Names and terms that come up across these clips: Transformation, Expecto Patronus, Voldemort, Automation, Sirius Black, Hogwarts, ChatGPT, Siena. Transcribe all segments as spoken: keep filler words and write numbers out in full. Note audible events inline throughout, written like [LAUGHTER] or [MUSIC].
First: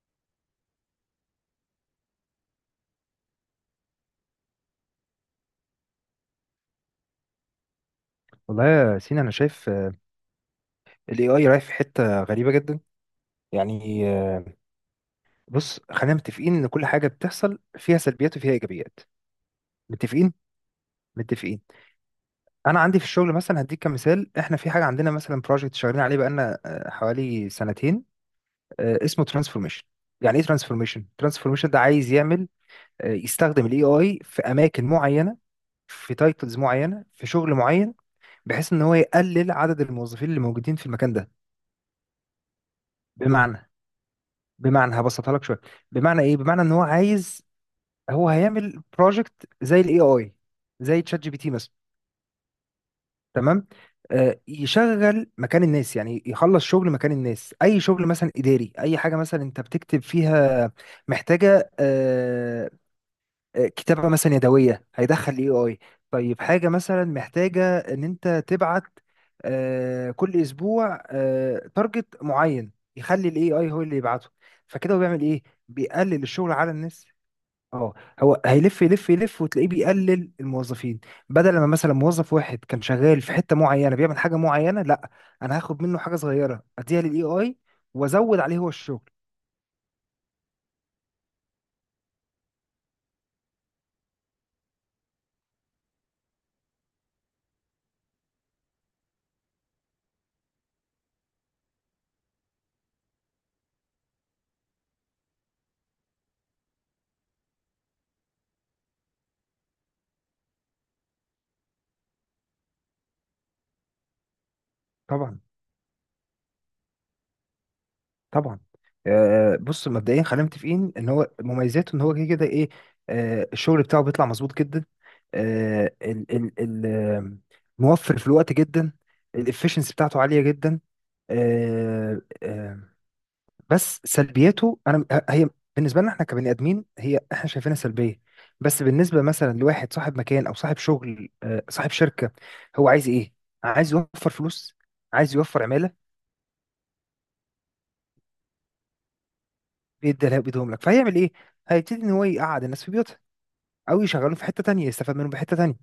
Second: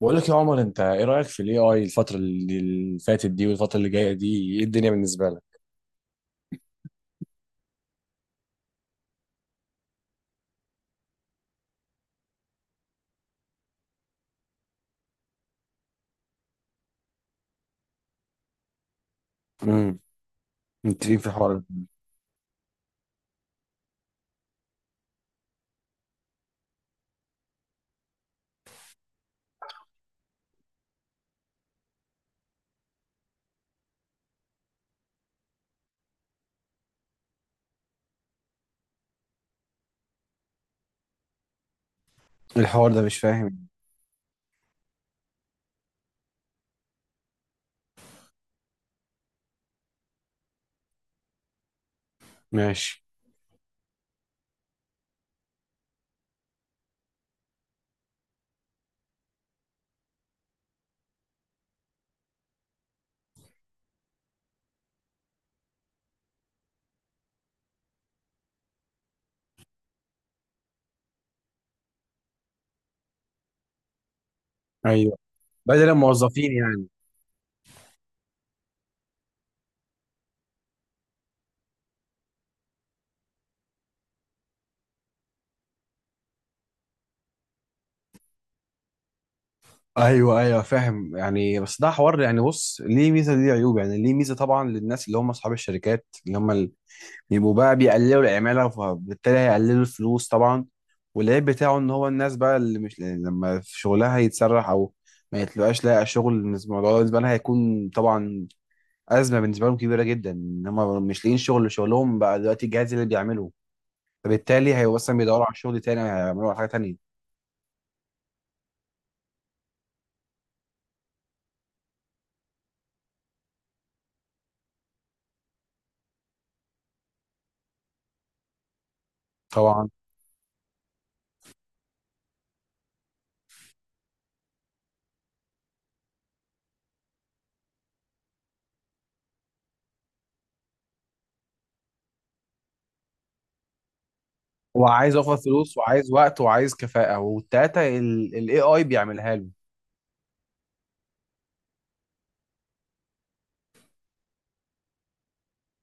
بقول لك يا عمر، انت ايه رايك في الاي اي الفتره اللي اللي فاتت دي والفتره اللي جايه دي؟ ايه الدنيا بالنسبه لك؟ والله يا سينا انا شايف الاي اي رايح في حته غريبه جدا. يعني آه، بص، خلينا متفقين ان كل حاجه بتحصل فيها سلبيات وفيها ايجابيات. امم. متفقين. متفقين في الحوار متفقين. ده. انا عندي في الشغل مثلا، هديك كمثال، احنا في حاجه عندنا مثلا، بروجكت شغالين عليه بقالنا آه، حوالي سنتين، آه، اسمه ترانسفورميشن. يعني ايه ترانسفورميشن ترانسفورميشن ده عايز يعمل، آه، يستخدم الاي اي في اماكن معينه، في تايتلز معينه، في شغل معين، بحيث ان هو يقلل عدد الموظفين اللي موجودين في المكان ده. الحوار ده مش فاهم. بمعنى، بمعنى هبسطها لك شويه. بمعنى ايه؟ بمعنى ان هو عايز، هو هيعمل بروجكت زي الاي اي، زي تشات جي بي تي مثلا. ماشي. تمام. آه يشغل مكان الناس، يعني يخلص شغل مكان الناس، اي شغل مثلا اداري، اي حاجه مثلا انت بتكتب فيها محتاجه آه، آه، كتابة مثلا يدوية، هيدخل اي اي. طيب، حاجة مثلا محتاجة ان انت تبعت آه، كل اسبوع تارجت معين، يخلي الاي اي هو اللي يبعته. فكده هو ايوه، بيعمل ايه؟ بدل بيقلل الموظفين الشغل على يعني. الناس. اه. هو هيلف يلف يلف وتلاقيه بيقلل الموظفين. بدل ما مثلا موظف واحد كان شغال في حتة معينة بيعمل حاجة معينة، لا، انا هاخد منه حاجة صغيرة اديها للاي اي وازود عليه هو الشغل. ايوه ايوه فاهم يعني، بس ده حوار يعني. بص، ليه ميزه ليه عيوب. يعني ليه ميزه طبعا للناس اللي هم اصحاب الشركات اللي هم اللي بيبقوا بقى بيقللوا العماله، فبالتالي هيقللوا الفلوس طبعا. والعيب بتاعه ان هو الناس بقى اللي مش يعني لما في شغلها يتسرح او ما يتلقاش لاقي شغل، الموضوع ده بالنسبه لها هيكون طبعا ازمه بالنسبه لهم كبيره جدا ان هم مش لاقيين شغل، شغلهم بقى دلوقتي الجهاز اللي بيعمله، فبالتالي هيبقوا اصلا طبعا. بيدوروا على شغل تاني، هيعملوا على حاجه تانيه. طبعا. آه، بص، مبدئيا خلينا متفقين ان هو مميزاته ان هو كده كده ايه، آه، الشغل بتاعه بيطلع مظبوط جدا، آه، ال ال ال آه، موفر في الوقت جدا، طبعا. الافشنسي بتاعته عاليه جدا. آه، آه، بس سلبياته، انا هي بالنسبه لنا احنا كبني ادمين هي احنا شايفينها سلبيه، بس بالنسبه مثلا لواحد صاحب مكان او صاحب شغل آه، صاحب شركه، هو عايز ايه؟ عايز يوفر فلوس. هو عايز عايز اوفر يوفر. فلوس وعايز وقت وعايز كفاءه، والتلاته الاي اي بيعملها له. بيديها لها- بيديهم لك، فهيعمل ايه؟ هيبتدي ان هو يقعد الناس في بيوتها، او يشغلهم في حته تانية يستفاد منهم بحته تانية.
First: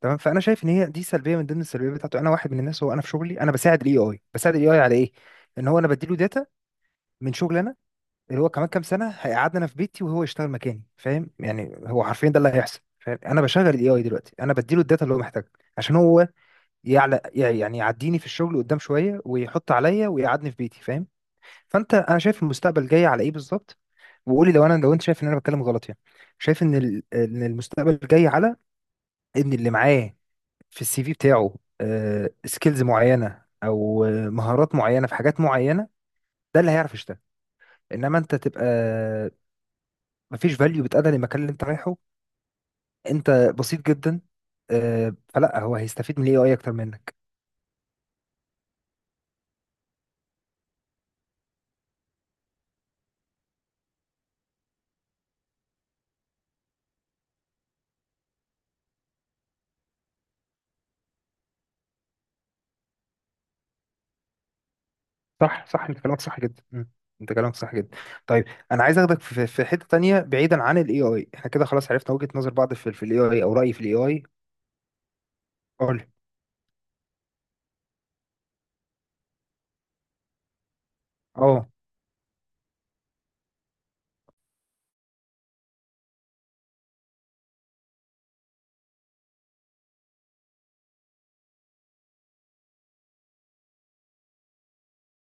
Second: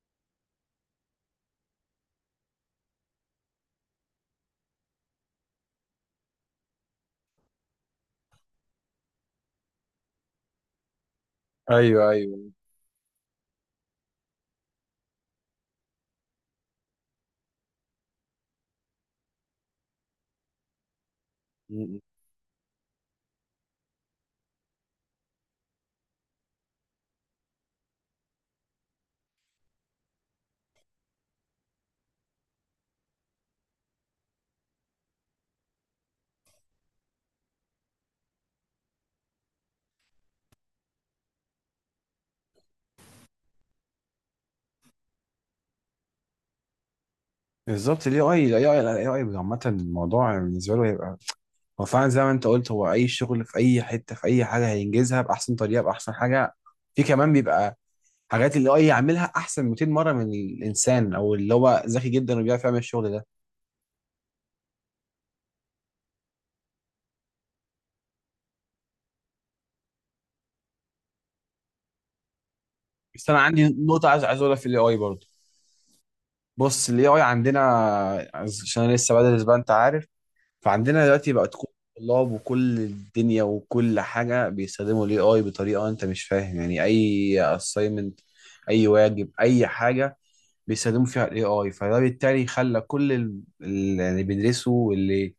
تمام، فانا شايف ان هي دي سلبيه من ضمن السلبيات بتاعته. انا واحد من الناس، هو انا في شغلي انا بساعد الاي اي. بساعد الاي اي على ايه؟ ان هو انا بديله داتا من شغل انا، اللي هو كمان كام سنه هيقعدنا انا في بيتي وهو يشتغل مكاني. فاهم يعني؟ هو ايوه حرفيا ده اللي ايوه. هيحصل، فاهم؟ انا بشغل الاي اي دلوقتي، انا بديله الداتا اللي هو محتاجها عشان هو يعلى، يعني يعديني في الشغل قدام شويه ويحط عليا ويقعدني في بيتي، فاهم؟ م- فانت، م. انا شايف المستقبل جاي على ايه بالظبط، وقولي لو انا، لو انت شايف ان انا بتكلم غلط يعني. شايف ان ال- ان المستقبل جاي على ان اللي معاه في السي في بتاعه سكيلز معينه، او آه، مهارات معينه في حاجات معينه، ده اللي هيعرف يشتغل. انما انت تبقى مفيش فاليو بتأدى للمكان اللي انت رايحه، انت بسيط جدا، آه، فلا، هو هيستفيد من الاي اي اكتر منك. بالظبط. الاي اي الاي اي الاي اي عامه الموضوع بالنسبه له هيبقى هو فعلا زي ما انت قلت، هو اي شغل في اي حته في اي حاجه هينجزها باحسن طريقه باحسن حاجه. في كمان بيبقى حاجات اللي اي يعملها احسن ميتين مرة مره من الانسان، او اللي هو ذكي جدا وبيعرف يعمل الشغل ده. صح، صح، انت كلامك صح جدا. مم. انت كلامك صح جدا. طيب، انا عايز اخدك في في حته تانية بعيدا عن الاي اي، احنا كده خلاص عرفنا وجهه نظر بعض في الاي بس انا اي او عندي رايي في الاي نقطه عايز اي. عايز اقولها في الاي اي برضه. قول. بص، الاي اي عندنا، عشان انا لسه بدرس بقى انت عارف، فعندنا دلوقتي بقت كل اه الطلاب وكل الدنيا وكل حاجه بيستخدموا الاي اي بطريقه انت مش فاهم. يعني اي اساينمنت اي واجب اي حاجه بيستخدموا فيها الاي اي، فده بالتالي خلى كل ال- اللي بيدرسوا واللي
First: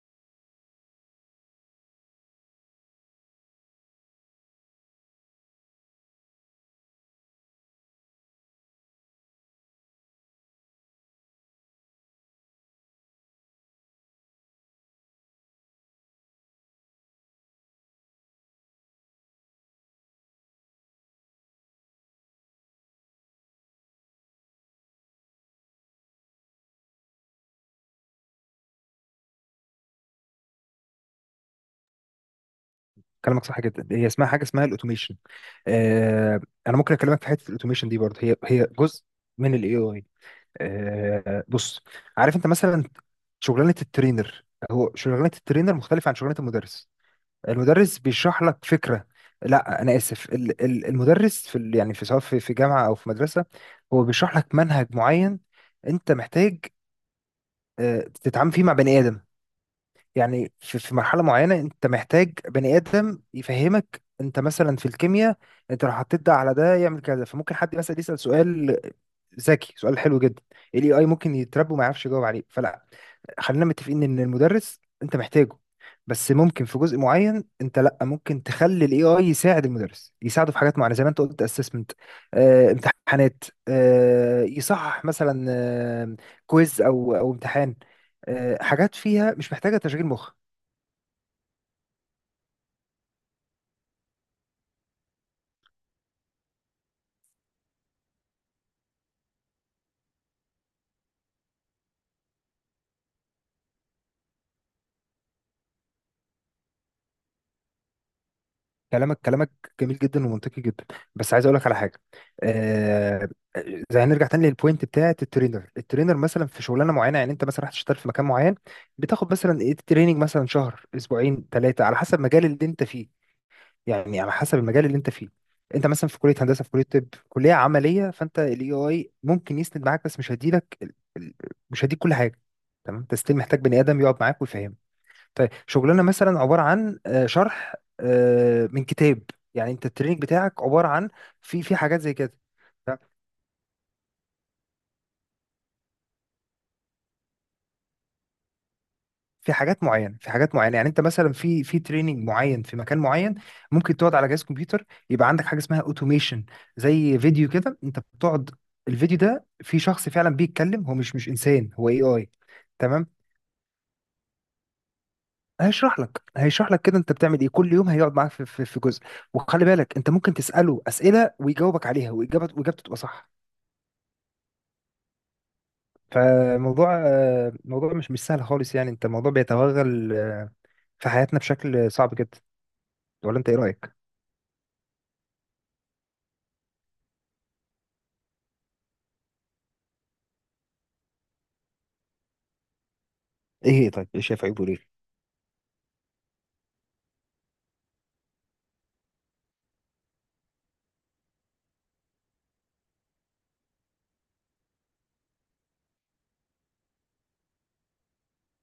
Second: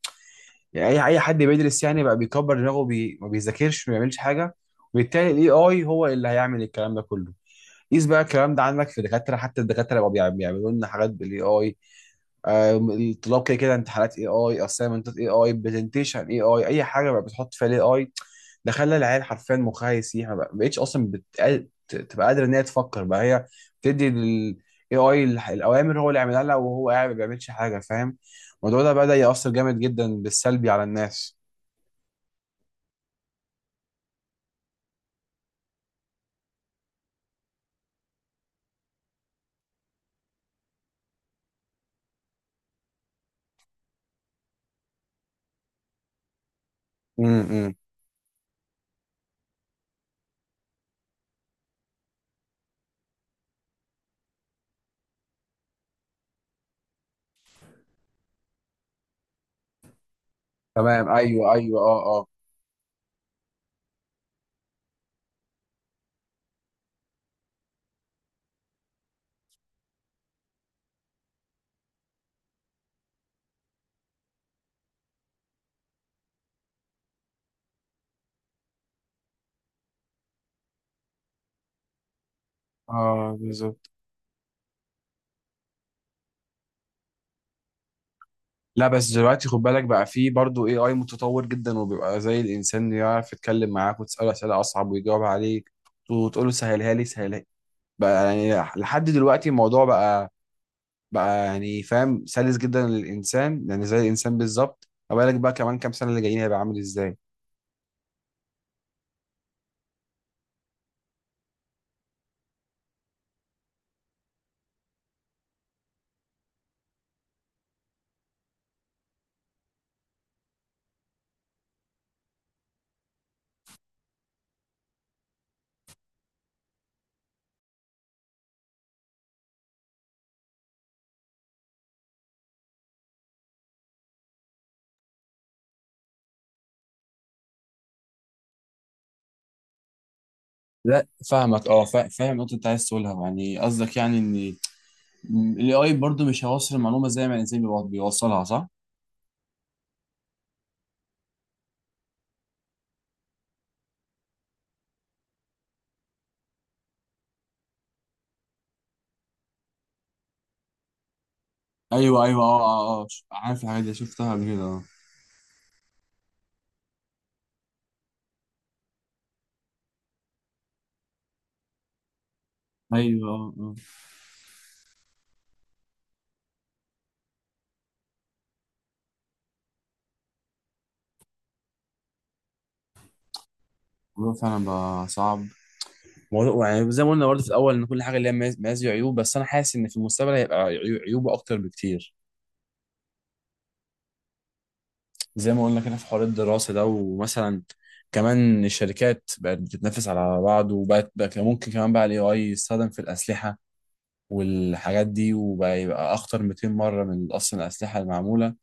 يعني اي اي حد بيدرس يعني بقى بيكبر دماغه بي... ما بيذاكرش ما بيعملش حاجه، وبالتالي الاي اي هو اللي هيعمل الكلام ده كله. قيس بقى الكلام ده عندك في دكاتره، حتى الدكاتره بقوا بيعم- بيعملوا لنا حاجات بالاي اي. الطلاب كده كده امتحانات اي اي، اسايمنتات اي اي، برزنتيشن اي اي، اي حاجه بقى بتحط فيها الاي اي. ده خلى العيال حرفيا مخها يسيح، ما بق- ما بقتش اصلا بتقل... ت- تبقى قادره ان هي تفكر بقى هي، بتدي للاي اي الاوامر هو اللي يعملها لها وهو قاعد ما بيعملش حاجه، فاهم؟ الموضوع ده بدا ياثر جامد جدا بالسلبي على الناس. كلامك صح جدا، هي اسمها حاجه، اسمها الاوتوميشن. آه، انا ممكن اكلمك في حته الاوتوميشن دي برضه، هي هي جزء من الاي اي. آه بص، عارف انت مثلا شغلانه الترينر؟ هو شغلانه الترينر مختلفه عن شغلانه المدرس. امم. المدرس بيشرح لك فكره، لا انا اسف، ال- ال- المدرس في ال- يعني في، سواء في في جامعه او في مدرسه، هو بيشرح لك منهج معين، انت محتاج آه، تتعامل فيه مع بني ادم. يعني في في تمام. مرحلة ايوه معينة ايوه انت اه اه محتاج بني آدم يفهمك، انت مثلا في الكيمياء، انت لو حطيت ده على ده يعمل كذا، فممكن حد مثلا يسأل سؤال ذكي، سؤال حلو جدا، الاي اي ممكن يتربى وما يعرفش يجاوب عليه. فلا، خلينا متفقين ان المدرس انت محتاجه، بس ممكن في جزء معين انت، لا، ممكن تخلي الاي اي يساعد المدرس، يساعده في حاجات معينة زي ما انت قلت، اسسمنت، آه اه. امتحانات، بالظبط. آه يصحح مثلا، آه كويز او او امتحان، آه، لا حاجات بس فيها دلوقتي مش خد محتاجة بالك بقى، تشغيل فيه مخ. برضه اي اي متطور جدا وبيبقى زي الانسان، يعرف يتكلم معاك وتساله اسئله اصعب ويجاوب عليك، وتقول له سهلها لي سهلها لي بقى. يعني لحد دلوقتي الموضوع بقى بقى يعني فاهم سلس جدا للانسان، يعني زي الانسان بالظبط. ما بالك بقى كمان كام سنه اللي جايين هيبقى عامل ازاي؟ كلامك كلامك جميل جدا ومنطقي جدا، بس عايز اقول لك على حاجه. آه زي، هنرجع تاني للبوينت بتاعت الترينر. الترينر مثلا في شغلانه معينه، يعني انت مثلا رحت تشتغل في مكان معين، بتاخد مثلا ايه؟ تريننج، مثلا شهر، اسبوعين، ثلاثه على حسب المجال اللي انت فيه. يعني على حسب المجال اللي انت فيه، انت مثلا في كليه هندسه، في كليه طب، كليه عمليه، فانت الاي اي ممكن يسند معاك، بس مش هيديلك ال- ال- مش هيديك كل حاجه. تمام؟ انت ستيل محتاج بني ادم يقعد معاك ويفهمك. طيب شغلنا مثلا عبارة عن آه، شرح آه، من كتاب، يعني انت التريننج بتاعك عبارة لا عن، في فاهمك، في اه حاجات فا- زي فاهم كده، النقطة اللي انت عايز تمام؟ تقولها. يعني قصدك يعني ان ال إيه آي برضه مش هيوصل المعلومة زي ما الانسان بيوص- بيوصلها، صح؟ في حاجات معينة، في حاجات معينة، يعني انت مثلا في في تريننج معين في مكان معين، ممكن تقعد على جهاز كمبيوتر، يبقى عندك حاجة اسمها اوتوميشن، زي فيديو كده انت بتقعد. الفيديو ده في شخص فعلا بيتكلم، هو مش مش انسان، هو اي ايوه اي. ايوه اه اه اه. تمام. ش- عارف، الحاجات دي شفتها قبل كده. اه. هيشرح لك هيشرح لك كده انت بتعمل ايه كل يوم، هيقعد معاك في في في جزء، وخلي بالك انت ممكن تسأله أسئلة ويجاوبك عليها، واجابته واجابته تبقى ايوه. صح. اه. فموضوع آه، موضوع مش مش سهل خالص، يعني انت الموضوع بيتوغل آه، في حياتنا بشكل صعب جدا، ولا انت ايه رأيك؟ الموضوع فعلا بقى صعب. موضوع يعني زي ما قلنا برضه في الاول ان كل حاجه ليها مز- مزايا وعيوب، بس انا حاسس ان في المستقبل هيبقى عيو- عيوبه اكتر بكتير. ايه هي؟ طيب ايه شايف عيبه ليه؟ زي ما قلنا كده في حوار الدراسه ده، ومثلا كمان الشركات بقت بتتنافس على بعض، وبقت بقى كان ممكن كمان بقى الاي اي يستخدم في الاسلحه والحاجات دي، وبقى يبقى اخطر ميتين مرة مره من اصلا الاسلحه المعموله.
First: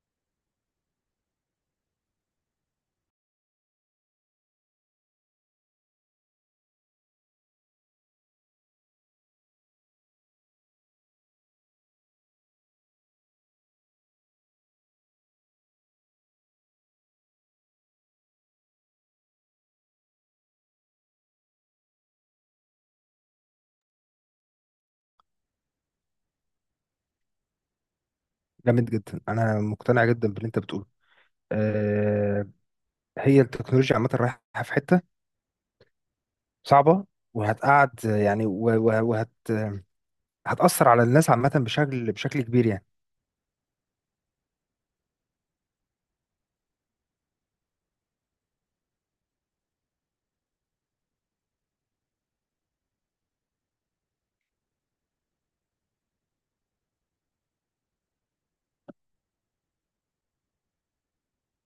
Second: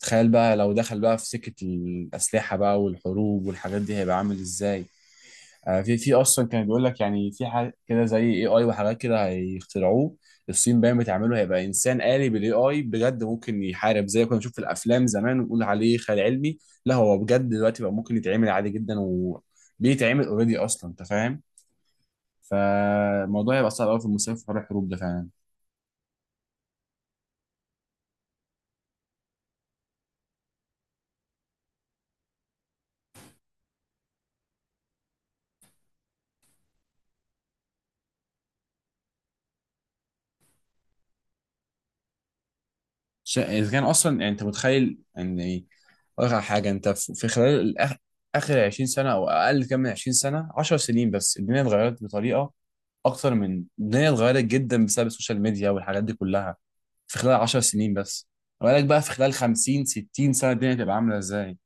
تخيل بقى لو دخل بقى في سكه الاسلحه بقى والحروب والحاجات دي هيبقى عامل ازاي. آه، في في اصلا كان بيقول لك يعني في حاجه كده زي اي اي وحاجات كده هيخترعوه. الصين باين بتعمله، هيبقى انسان آلي بالاي اي بجد ممكن يحارب زي ما كنا بنشوف في الافلام زمان ونقول عليه خيال علمي. لا، هو بجد دلوقتي بقى ممكن يتعمل عادي جدا، وبيتعمل اوريدي اصلا، انت فاهم. فالموضوع هيبقى صعب قوي في المستقبل في حوار الحروب ده فعلا. جامد جدا، انا مقتنع جدا باللي انت بتقوله. أه، هي التكنولوجيا عامة رايحة في حتة صعبة، وهتقعد آه، يعني و- و- وهت هتأثر على الناس عامة بشكل بشكل كبير يعني. ش- اذا كان اصلا يعني انت متخيل ان ايه. اقول لك على حاجه، انت في في خلال الأخ... اخر عشرين سنة سنه او اقل، كام من عشرين سنة سنه، 10 سنين بس الدنيا اتغيرت بطريقه اكتر من الدنيا اتغيرت جدا بسبب السوشيال ميديا والحاجات دي كلها. في خلال 10 سنين بس، ما بالك بقى في خلال خمسين ستين سنة سنه الدنيا تبقى عامله ازاي.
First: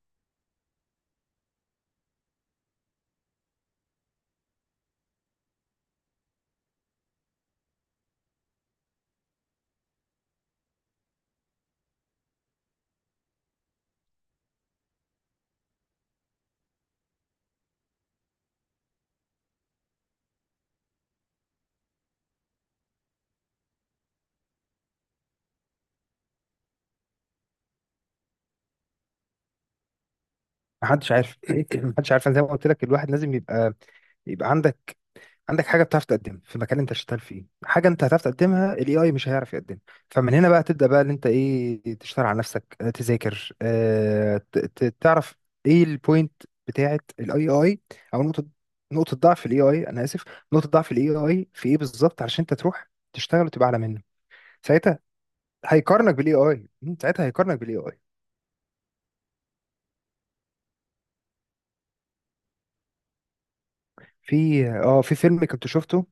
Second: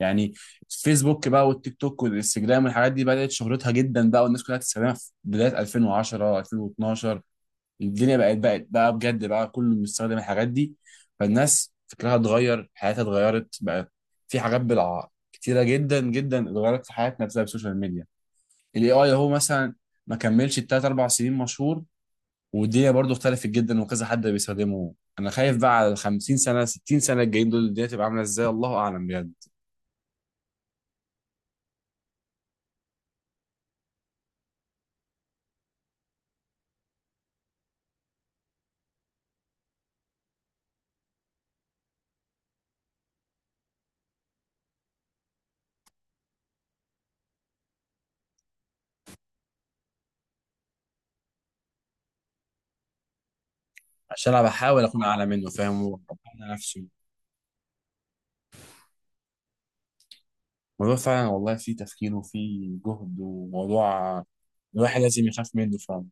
يعني فيسبوك بقى والتيك توك والانستجرام والحاجات دي بدات شهرتها جدا بقى والناس كلها تستخدمها في بدايه ألفين وعشرة ألفين واتناشر. الدنيا بقت بقت بقى بجد بقى كله بيستخدم الحاجات دي، فالناس فكرها اتغير، حياتها اتغيرت بقى. في حاجات بالع كتيره جدا جدا اتغيرت في حياتنا بسبب السوشيال ميديا. الاي اي اهو مثلا ما كملش التلات اربع سنين مشهور والدنيا برضو اختلفت جدا وكذا حد بيستخدمه. انا خايف بقى على ال خمسين سنة سنه ستين سنة سنه الجايين دول الدنيا تبقى عامله ازاي، الله اعلم بجد. محدش عارف. [CLEARS THROAT] محدش عارف، أنا زي ما قلت لك الواحد لازم يبقى، يبقى عندك، عندك حاجه بتعرف تقدمها في مكان انت شغال فيه، حاجه انت هتعرف تقدمها الاي اي مش هيعرف يقدمها. فمن هنا بقى تبدا بقى ان انت ايه، تشتغل على نفسك، آه، تذاكر، آه، ت- ت- تعرف ايه البوينت بتاعت الاي اي، او نقطه، نقطه ضعف الاي اي، انا اسف، نقطه ضعف الاي اي في ايه بالظبط، علشان انت تروح تشتغل وتبقى اعلى منه. عشان انا بحاول ساعتها اكون اعلى منه، فاهم، هيقارنك بالاي واقنع اي. نفسي. ساعتها هيقارنك بالاي اي. الموضوع فعلا والله فيه تفكير وفيه جهد وموضوع في الواحد اه في لازم فيلم يخاف كنت منه فعلا. شفته،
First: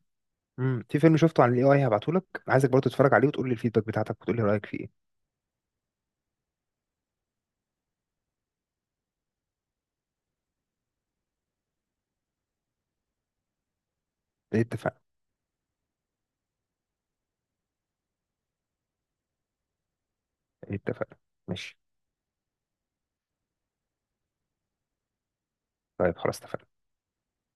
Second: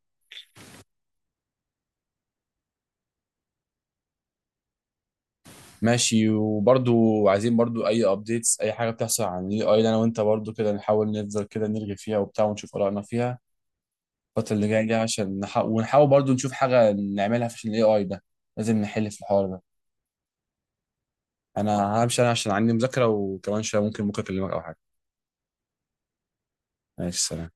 مم، في فيلم شفته عن الاي اي، هبعته لك، عايزك برضه تتفرج عليه وتقول لي الفيدباك بتاعتك وتقول لي رايك فيه. ماشي. وبرضو عايزين برضو اي ابديتس اي حاجه بتحصل عن الاي اي انا وانت برضو كده نحاول نفضل كده نرغي فيها وبتاع ونشوف ارائنا فيها الفتره ايه، اللي جايه دي، اتفقنا. عشان نح... ونحاول برضو نشوف حاجه نعملها في الاي اي ده. لازم نحل في الحوار ده. اتفقنا. ماشي. انا همشي انا، عشان عندي مذاكرة، وكمان شوية ممكن بكرة اكلمك او حاجة. طيب خلاص اتفقنا. ماشي، سلام.